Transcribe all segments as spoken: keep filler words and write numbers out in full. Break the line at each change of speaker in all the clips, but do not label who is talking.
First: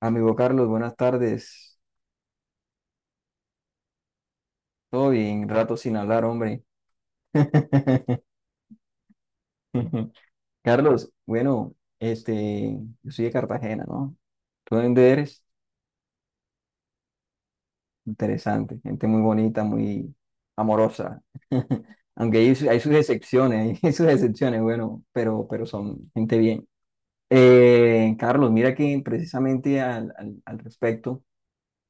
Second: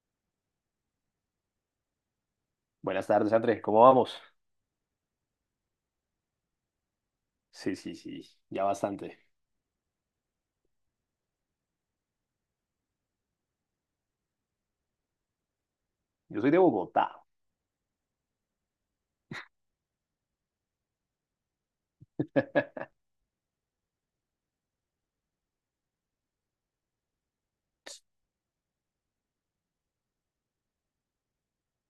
Amigo Carlos, buenas tardes.
Buenas tardes, André. ¿Cómo vamos?
Todo bien, rato sin hablar, hombre.
Sí, sí, sí, ya bastante.
Carlos, bueno, este, yo soy de Cartagena, ¿no? ¿Tú de dónde eres?
Yo soy de Bogotá.
Interesante, gente muy bonita, muy amorosa. Aunque hay, su- hay sus excepciones, hay sus excepciones, bueno, pero, pero son gente bien. Eh, Carlos, mira que precisamente al, al al respecto.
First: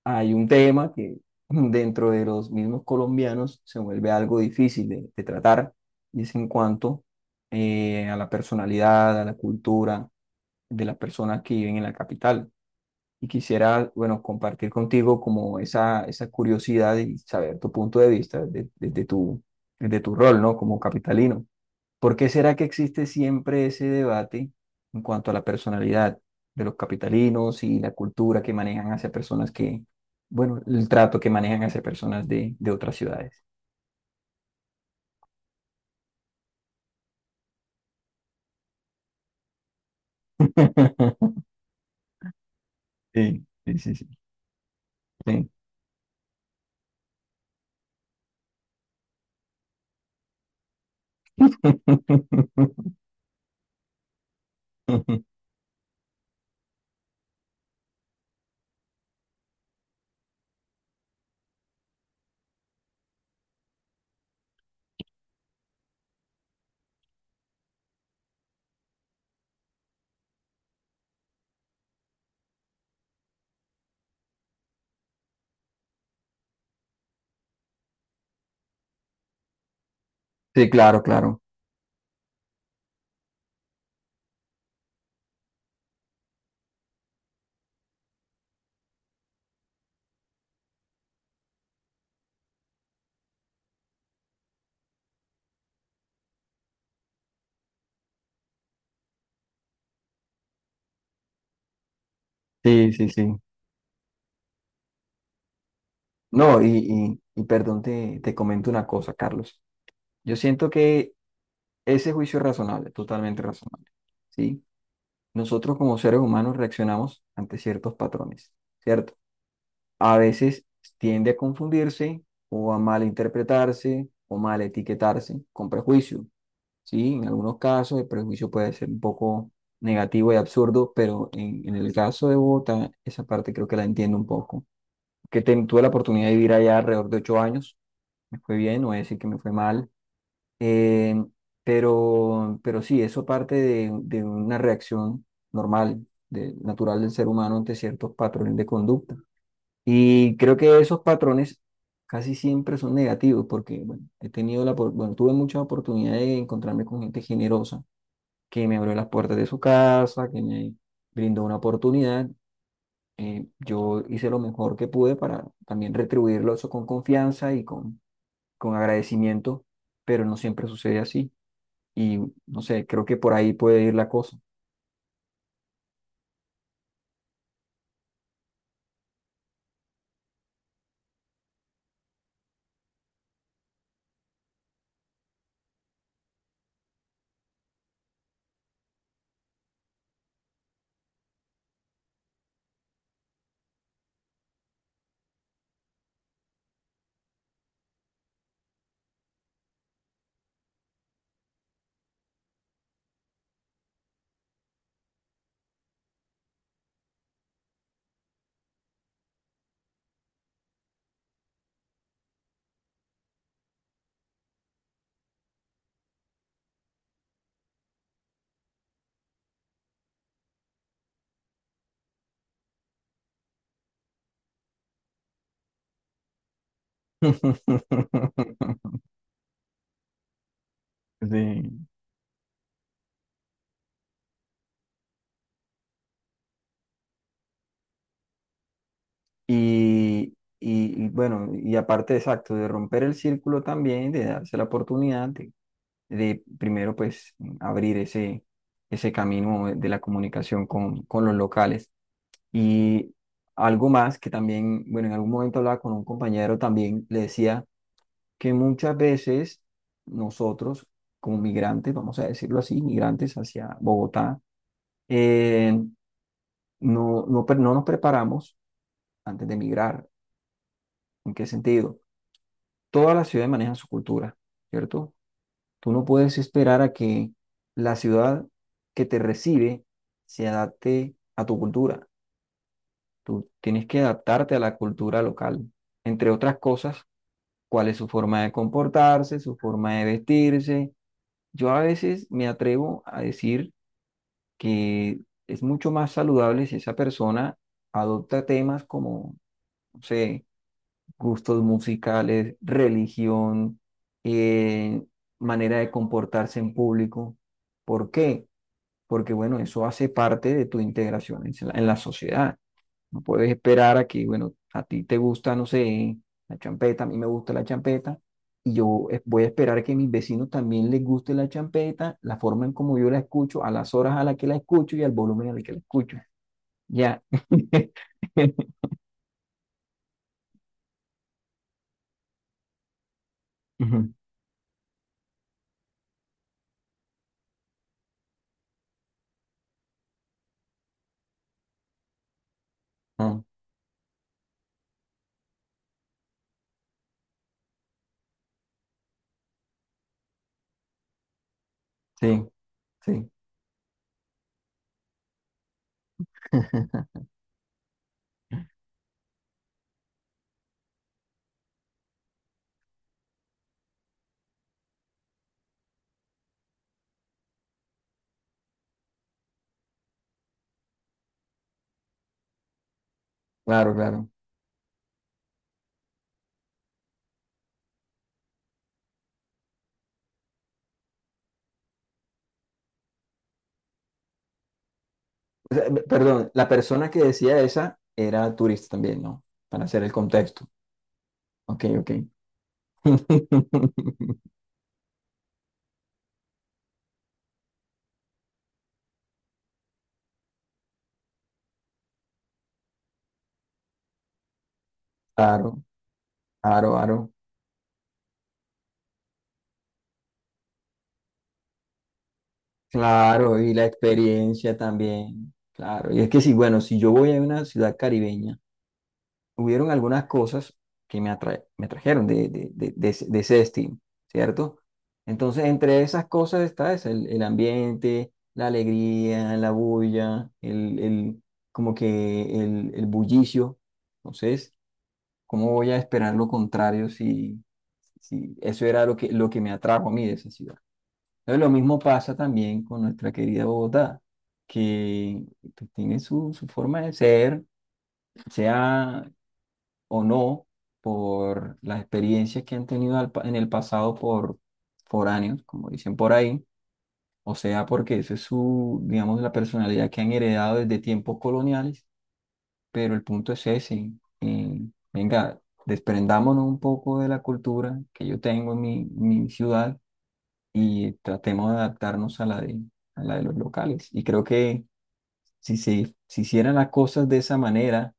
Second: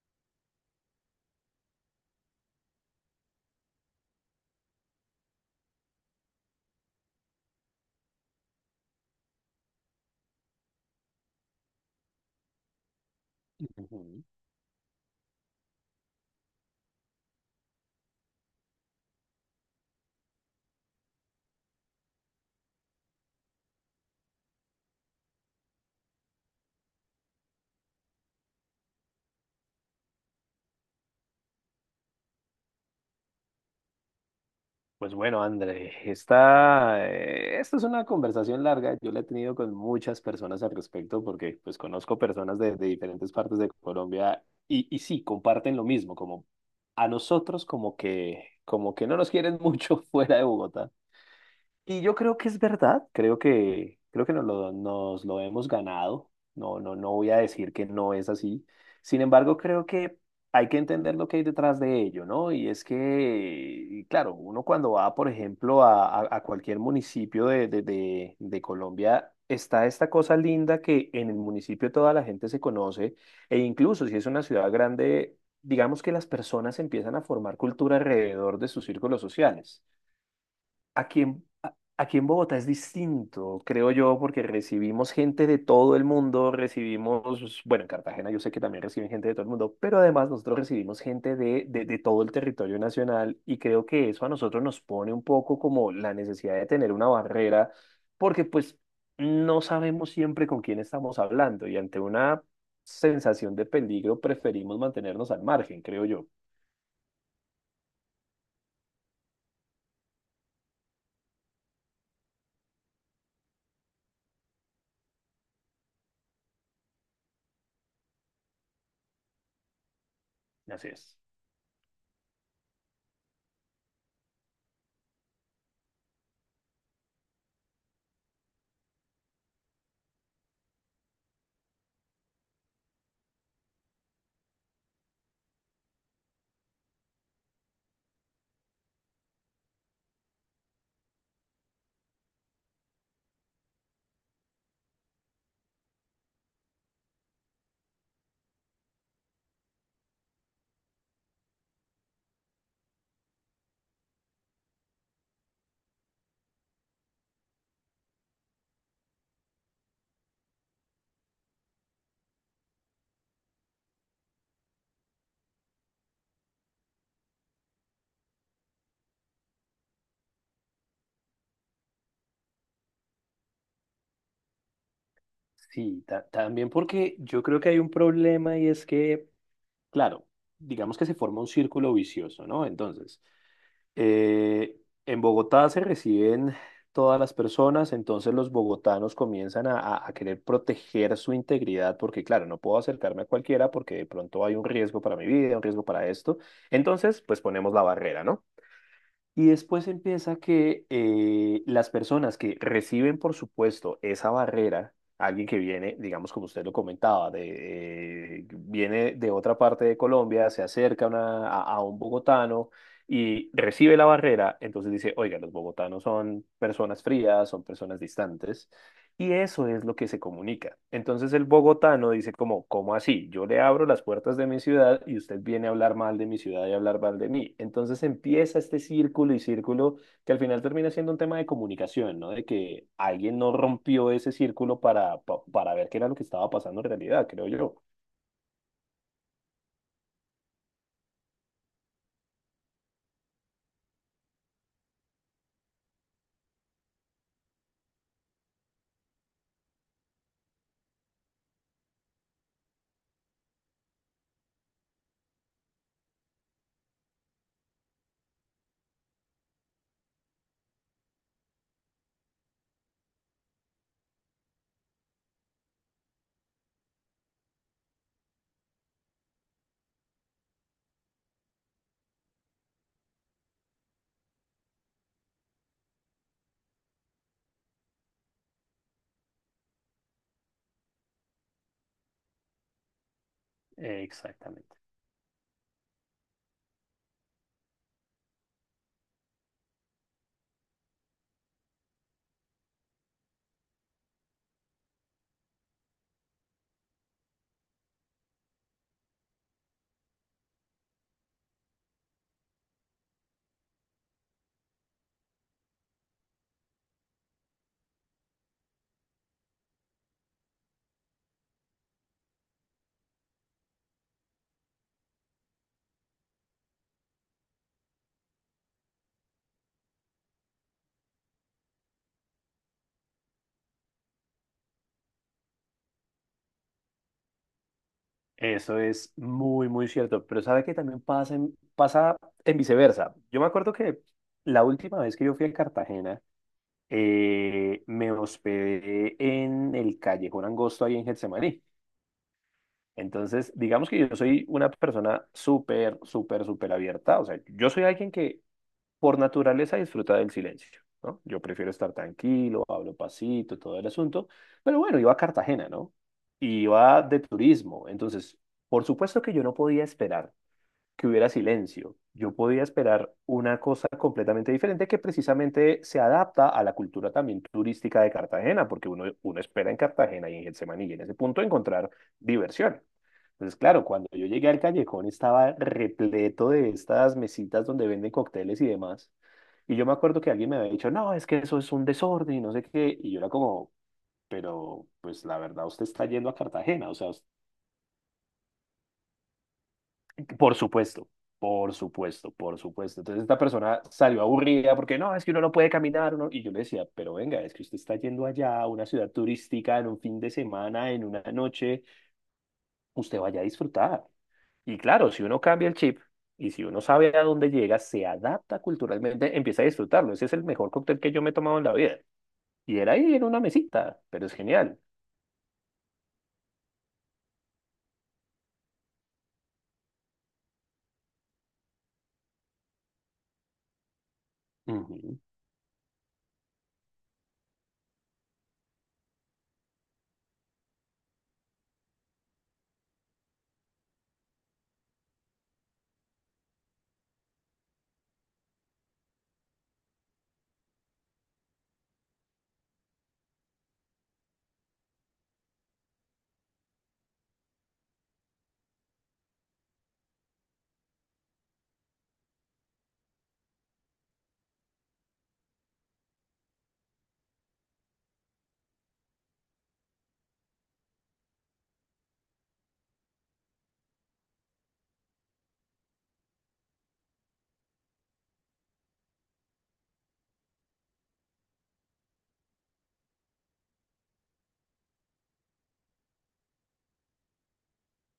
Hay un tema que dentro de los mismos colombianos se vuelve algo difícil de, de tratar, y es en cuanto eh, a la personalidad, a la cultura de las personas que viven en la capital. Y quisiera, bueno,
Ujú.
compartir contigo como esa, esa curiosidad y saber tu punto de vista de- desde tu, desde tu rol, ¿no? Como capitalino. ¿Por qué será que existe siempre ese debate en cuanto a la personalidad de los capitalinos y la cultura que manejan hacia personas que, bueno, el trato que manejan hacia personas de, de otras ciudades?
Pues bueno, André, esta, eh, esta es una conversación larga. Yo la he tenido con muchas personas al respecto porque pues conozco personas de, de diferentes
Sí,
partes de
sí, sí, sí.
Colombia y, y sí,
Sí.
comparten lo mismo, como a nosotros como que, como que no nos quieren mucho fuera de Bogotá. Y yo creo que es verdad, creo que, creo que nos lo, nos lo hemos ganado. No, no, no voy a decir que no es así. Sin embargo, creo que hay que entender lo que hay detrás de ello, ¿no? Y es que, y claro, uno cuando va, por ejemplo, a, a- a cualquier municipio de, de, de, de Colombia, está esta cosa linda que en el municipio toda la gente se conoce, e incluso si es una ciudad grande, digamos que las personas empiezan a formar cultura alrededor de sus círculos sociales.
Sí, claro,
Aquí
claro.
en, a- aquí en Bogotá es distinto, creo yo, porque recibimos gente de todo el mundo, recibimos, bueno, en Cartagena yo sé que también reciben gente de todo el mundo, pero además nosotros recibimos gente de, de, de todo el territorio nacional y creo que eso a nosotros nos pone un poco como la necesidad de tener una barrera, porque pues no sabemos siempre con quién estamos hablando y ante una
Sí, sí, sí.
sensación de peligro preferimos mantenernos al margen, creo yo.
No, y, y, y perdón, te, te comento una cosa, Carlos. Yo siento que ese juicio es razonable, totalmente razonable. ¿Sí? Nosotros como seres humanos reaccionamos ante ciertos patrones, ¿cierto? A veces
Así es.
tiende a confundirse o a malinterpretarse o mal etiquetarse con prejuicio, ¿sí? En algunos casos el prejuicio puede ser un poco negativo y absurdo, pero en, en el caso de Bogotá, esa parte creo que la entiendo un poco. Que ten- tuve la oportunidad de vivir allá alrededor de ocho años, me fue bien, no voy a decir que me fue mal, eh, pero, pero sí, eso parte de, de una reacción normal, de- natural del ser humano ante ciertos patrones de conducta. Y creo que esos patrones casi siempre son negativos porque, bueno, he tenido la, opor- bueno, tuve mucha oportunidad de encontrarme con gente generosa que me abrió las puertas de su casa, que me brindó una oportunidad. Eh, yo hice lo mejor que pude para también retribuirlo eso con confianza y con, con agradecimiento, pero no siempre sucede así. Y no sé, creo que por ahí puede ir la cosa.
Sí, ta- también porque yo creo que hay un problema y es que, claro, digamos que se forma un círculo vicioso, ¿no? Entonces, eh, en Bogotá se reciben todas las personas, entonces los bogotanos comienzan a, a- a querer proteger su integridad porque, claro, no puedo acercarme a cualquiera porque de pronto hay un riesgo para mi vida, un riesgo para esto. Entonces, pues ponemos la barrera, ¿no? Y después empieza que eh, las personas que reciben, por supuesto, esa barrera, alguien que viene, digamos, como usted lo comentaba, de, eh, viene de otra parte de Colombia, se acerca a una- a, a un bogotano y recibe la barrera, entonces dice, oiga, los bogotanos son personas frías, son personas distantes. Y eso es lo que se comunica. Entonces el bogotano dice como, ¿cómo así? Yo le abro las puertas de mi ciudad y usted viene a hablar mal de mi ciudad y a hablar mal de mí. Entonces empieza este círculo y círculo que al final termina siendo un tema de
Sí.
comunicación, ¿no? De que alguien no rompió ese círculo para, pa- para ver qué era lo que estaba pasando en realidad, creo yo.
Y, y, y bueno, y aparte, exacto, de romper el círculo también, de darse la oportunidad de, de primero, pues, abrir ese, ese camino de la comunicación con, con los locales. Y algo más que también, bueno, en algún momento hablaba con un compañero también, le decía que muchas veces nosotros, como migrantes, vamos a decirlo así, migrantes hacia Bogotá, eh, no, no, pre- no nos preparamos antes de migrar. ¿En qué sentido? Todas las ciudades manejan su cultura, ¿cierto? Tú no puedes esperar a que la ciudad que te recibe se adapte a tu cultura. Tú tienes que adaptarte a la
Exactamente.
cultura local, entre otras cosas, cuál es su forma de comportarse, su forma de vestirse. Yo a veces me atrevo a decir que es mucho más saludable si esa persona adopta temas como, no sé, gustos musicales, religión, eh, manera de comportarse en público. ¿Por qué? Porque, bueno, eso hace parte de tu integración en la, en la sociedad. No puedes esperar a que, bueno, a ti te gusta, no sé, la champeta, a mí me gusta la champeta, y yo es- voy a esperar que a mis vecinos también les guste la champeta, la forma en como yo la escucho, a las horas a las que la escucho y al volumen al que la escucho. Ya.
Eso es muy, muy cierto, pero sabe que también pasa en, pasa en viceversa. Yo me acuerdo que
Ujú.
la última vez que yo fui a Cartagena, eh, me hospedé en el Callejón Angosto ahí en Getsemaní.
Ah,
Entonces, digamos que yo soy una persona súper, súper, súper abierta. O sea, yo soy alguien que por naturaleza disfruta del silencio, ¿no? Yo prefiero estar
sí,
tranquilo, hablo
sí.
pasito, todo el asunto. Pero bueno, iba a Cartagena, ¿no? Y iba de turismo. Entonces, por supuesto que yo no podía esperar que hubiera silencio. Yo podía esperar una cosa completamente diferente que precisamente se adapta a la cultura también turística de Cartagena, porque uno, uno espera en Cartagena y en Getsemaní y en ese punto encontrar diversión. Entonces, claro,
Claro,
cuando yo
claro.
llegué al callejón estaba repleto de estas mesitas donde venden cócteles y demás. Y yo me acuerdo que alguien me había dicho, no, es que eso es un desorden y no sé qué. Y yo era como, pero pues la verdad
O
usted
sea, me-
está yendo a
perdón, la
Cartagena, o sea,
persona que
us-
decía esa era turista también, ¿no? Para hacer el
Por
contexto.
supuesto, por
Ok, ok.
supuesto, por supuesto. Entonces esta persona salió aburrida porque no, es que uno no puede caminar. uno-". Y yo le decía, pero venga, es que usted está yendo allá a una ciudad turística en un fin de semana, en una noche, usted vaya a disfrutar. Y claro, si uno cambia
Claro,
el chip y si uno
claro,
sabe a
claro.
dónde llega, se adapta culturalmente, empieza a disfrutarlo. Ese es el mejor cóctel que yo me he tomado en la vida. Y era ahí en una
Claro, y la
mesita, pero es
experiencia
genial.
también. Claro, y es que sí, bueno, si yo voy a una ciudad caribeña, hubieron algunas cosas que me, atra- me trajeron de, de- de- de ese de ese destino, ¿cierto?
Ujú.
Entonces, entre esas cosas está eso, el, el ambiente, la alegría, la bulla, el, el- como que el, el bullicio. Entonces, ¿cómo voy a esperar lo contrario si, si eso era lo que, lo que me atrajo a mí de esa ciudad? Entonces, lo mismo pasa también con nuestra querida Bogotá, que pues, tiene su, su forma de ser, sea o no por las experiencias que han tenido al pa- en el pasado por foráneos, como dicen por ahí, o sea, porque eso es su, digamos, la personalidad que han heredado desde tiempos coloniales, pero el punto es ese, eh, venga, desprendámonos un poco de la cultura que yo tengo en mi, mi ciudad y tratemos de adaptarnos a la de, a la de los locales. Y creo que si se, si hicieran las cosas de esa manera,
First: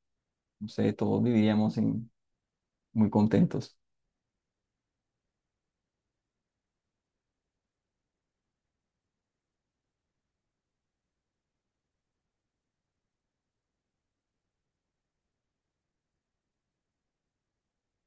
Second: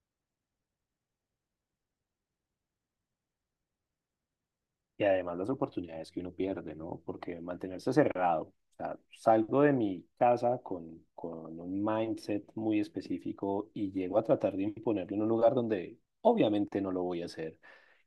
no sé, todos viviríamos en- muy contentos.
Y además las oportunidades que uno pierde, ¿no? Porque mantenerse cerrado, o sea, salgo de mi casa con, con un mindset muy específico y llego a tratar de imponerlo en un lugar donde obviamente no lo voy a hacer.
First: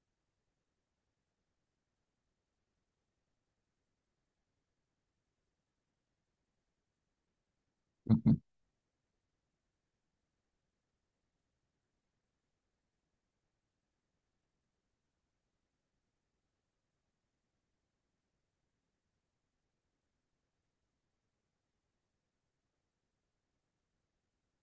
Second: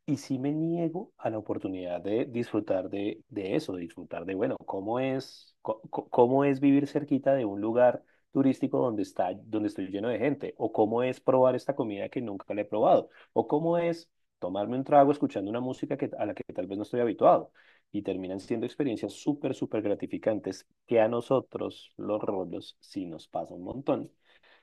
Y sí me niego a la oportunidad de disfrutar de, de eso, de disfrutar de, bueno, cómo es, co- co- cómo es vivir cerquita de un lugar turístico donde está, donde estoy lleno de gente, o cómo es probar esta comida que nunca la he probado, o cómo es tomarme un trago escuchando una música que, a la que tal vez no estoy habituado. Y terminan siendo experiencias súper, súper gratificantes que a nosotros, los rolos, sí nos pasa un montón.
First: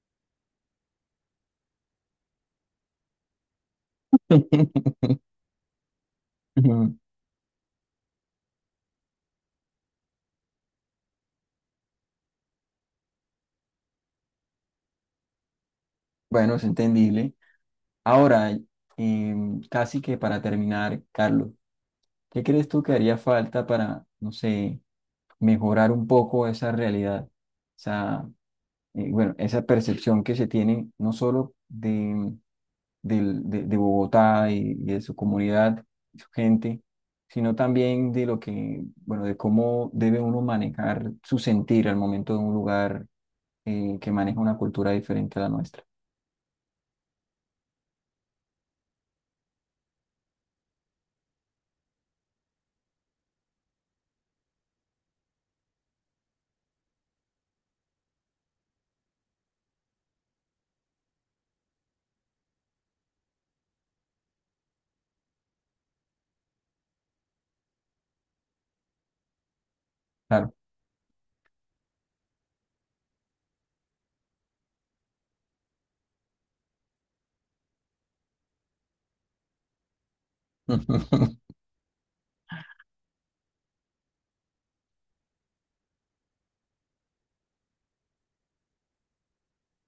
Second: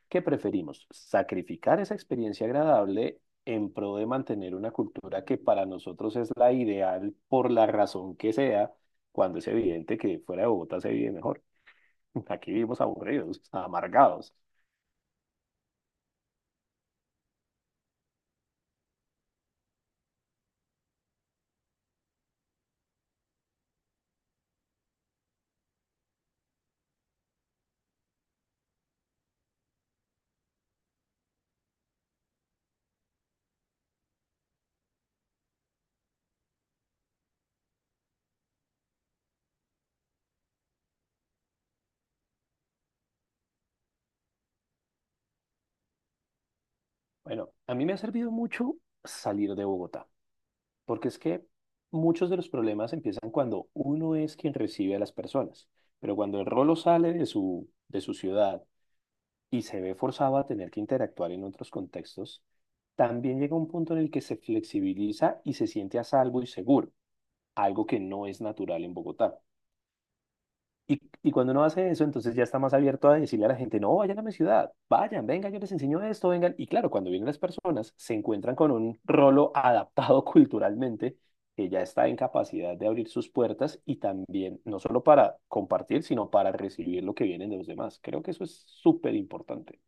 ¿Qué preferimos? ¿Sacrificar esa experiencia agradable en pro de mantener una
Ujú.
cultura que para nosotros es la ideal por la razón que sea, cuando es evidente que fuera de Bogotá se vive mejor? Aquí vivimos aburridos, amargados.
Bueno, es entendible. Ahora, em, casi que para terminar, Carlos, ¿qué crees tú que haría falta para, no sé, mejorar un poco esa realidad? O sea, eh, bueno, esa percepción que se tiene no solo de, del- de, de Bogotá y, y de su comunidad, su gente, sino también de lo que, bueno, de cómo debe uno manejar su sentir al momento de un lugar eh, que maneja una cultura diferente a la nuestra.
Bueno, a mí me ha servido mucho salir de Bogotá, porque es que muchos de los problemas empiezan cuando uno es quien recibe a las personas, pero cuando el rolo sale de su, de su ciudad y se ve forzado a tener que interactuar en otros contextos, también llega un punto en el que se flexibiliza y se siente a salvo y seguro, algo que no es natural en Bogotá.
Claro.
Y, y cuando uno hace eso, entonces ya está más abierto a decirle a la gente, no, vayan a mi ciudad, vayan, vengan, yo les enseño esto, vengan. Y claro, cuando vienen las personas, se encuentran con un rolo adaptado culturalmente que ya está en capacidad de abrir sus puertas y también, no solo para compartir, sino para recibir lo que vienen de los demás. Creo que eso es súper importante.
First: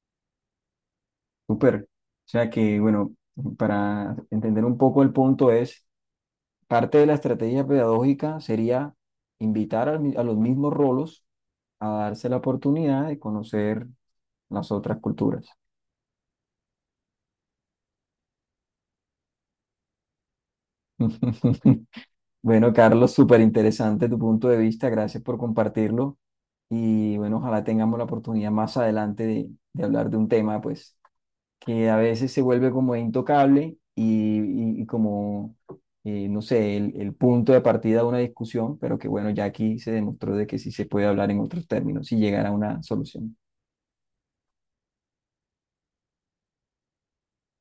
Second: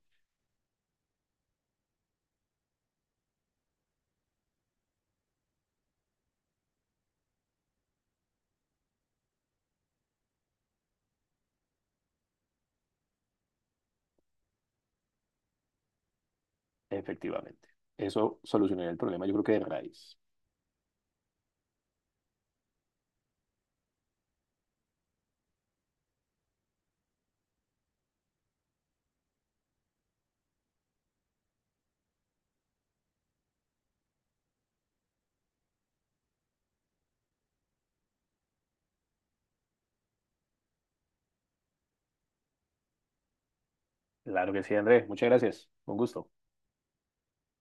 Súper. O sea que, bueno, para entender un poco el punto es, parte de la estrategia pedagógica sería invitar al mi- a los mismos rolos a darse la oportunidad de conocer las otras culturas.
Efectivamente. Eso solucionaría el problema, yo creo que de raíz.
Bueno, Carlos, súper interesante tu punto de vista. Gracias por compartirlo. Y bueno, ojalá tengamos la oportunidad más adelante de, de hablar de un tema, pues, que a veces se vuelve como intocable y, y- y como, eh, no sé, el, el punto de partida de una discusión, pero que bueno, ya aquí se demostró de que sí se puede hablar en otros términos y llegar a una solución.
Claro que sí, Andrés. Muchas gracias. Un gusto.